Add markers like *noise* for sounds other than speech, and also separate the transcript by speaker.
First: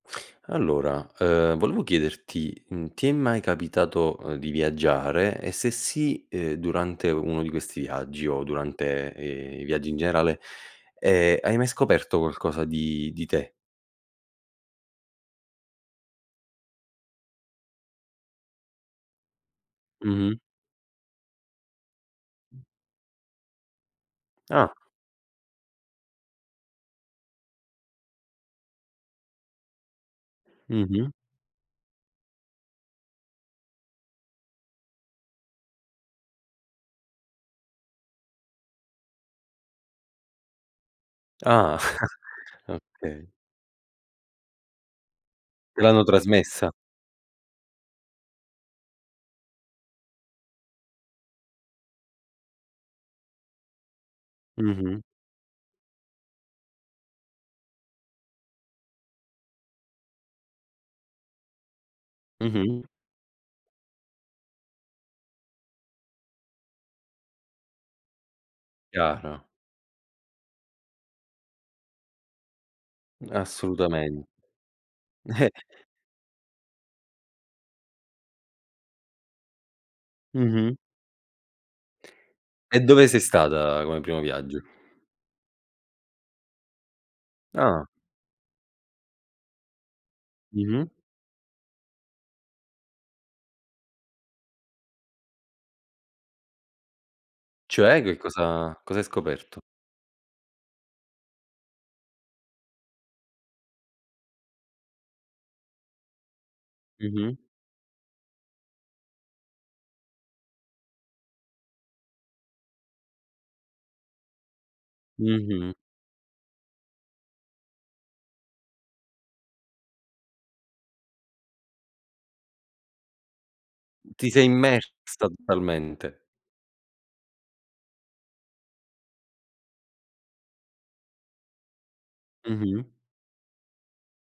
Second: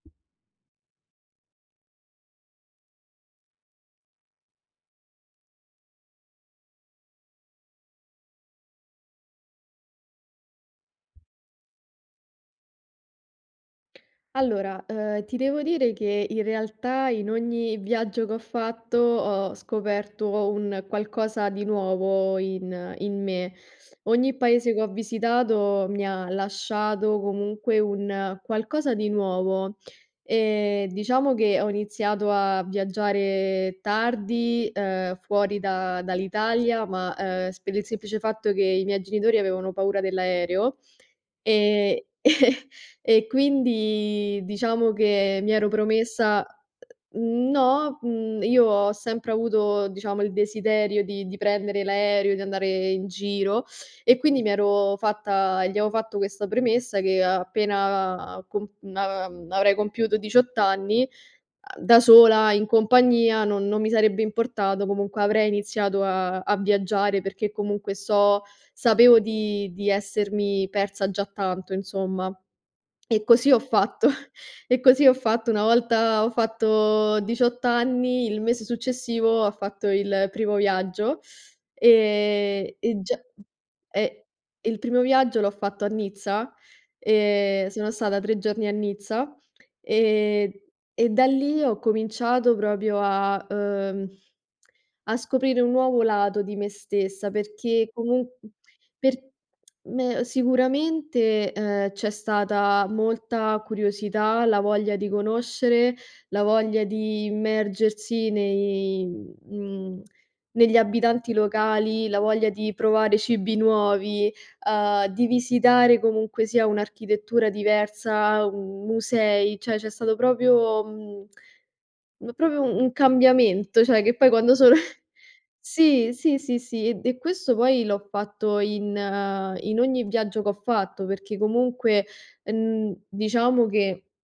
Speaker 1: Allora, uhm, volevo chiederti: mhmm, ti è mai capitato, uhm, di viaggiare? E, se sì, ehm, durante uno di questi viaggi o durante, ehm, i viaggi in generale, ehm, hai mai scoperto qualcosa di di te?
Speaker 2: Allora, uhm, ti devo dire che in realtà in ogni viaggio che ho fatto, ho
Speaker 1: Mh-mh.
Speaker 2: scoperto un qualcosa di nuovo in in me. Ogni
Speaker 1: Ah.
Speaker 2: paese che ho visitato mi ha lasciato, comunque, un qualcosa di nuovo. Ehm,
Speaker 1: Mh-mh.
Speaker 2: diciamo che ho iniziato a viaggiare tardi, uhm, fuori da dall'Italia, ma, ehm, sp per il semplice fatto che i miei genitori avevano paura dell' aereo,
Speaker 1: Ah!
Speaker 2: e *chuckles*
Speaker 1: *chuckles*
Speaker 2: e
Speaker 1: Okay.
Speaker 2: quindi diciamo che mi ero
Speaker 1: Te l'hanno
Speaker 2: promessa
Speaker 1: trasmessa.
Speaker 2: No, mhmm, io ho sempre avuto, diciamo, il desiderio di di prendere l'aereo, di andare in giro, e quindi mi ero
Speaker 1: Mh-mh.
Speaker 2: fatta gli avevo fatto questa premessa: che a appena comp na mhmm, avrei compiuto 18 anni, a da sola, in
Speaker 1: Mh-mh.
Speaker 2: compagnia non non mi sarebbe importato, comunque avrei iniziato a a a viaggiare, perché comunque so sapevo
Speaker 1: Chiaro.
Speaker 2: di di essermi persa già tanto, insomma. E così ho fatto,
Speaker 1: Assolutamen
Speaker 2: *chuckles* e così ho fatto. Una
Speaker 1: *chuckles*
Speaker 2: volta ho fatto 18 anni, il mese successivo ho fatto il primo
Speaker 1: Mh-mh.
Speaker 2: viaggio. Ehm,
Speaker 1: E
Speaker 2: e
Speaker 1: dove sei
Speaker 2: già
Speaker 1: stata come primo
Speaker 2: e
Speaker 1: viaggio?
Speaker 2: il primo viaggio l'ho fatto a Nizza, ehm,
Speaker 1: Ah.
Speaker 2: sono stata 3 giorni a Nizza, ehm, e
Speaker 1: Mh-mh.
Speaker 2: e da lì ho cominciato proprio a, uhm a scoprire un nuovo lato di me stessa, perché
Speaker 1: Cioè, che
Speaker 2: comun
Speaker 1: cosa cosa hai
Speaker 2: per
Speaker 1: scoperto?
Speaker 2: me ehm, sicuramente, ehm, c'è stata molta curiosità, la voglia di conoscere, la voglia di
Speaker 1: Mh-mh.
Speaker 2: immergersi nei mhmm, negli abitanti locali, la voglia di provare cibi nuovi, uhm, di
Speaker 1: Mh-mh.
Speaker 2: visitare comunque sia un'architettura diversa, u musei, cioè c'è stato proprio, mhmm, m proprio un cambiamento, cioè che
Speaker 1: Ti
Speaker 2: poi
Speaker 1: sei
Speaker 2: quando sono *chuckles*
Speaker 1: immersa
Speaker 2: Sì,
Speaker 1: totalmente.
Speaker 2: sì, sì, sì, id e questo poi l'ho fatto in, ehm in ogni viaggio che ho fatto, perché comunque,
Speaker 1: Mh-mh.
Speaker 2: en diciamo che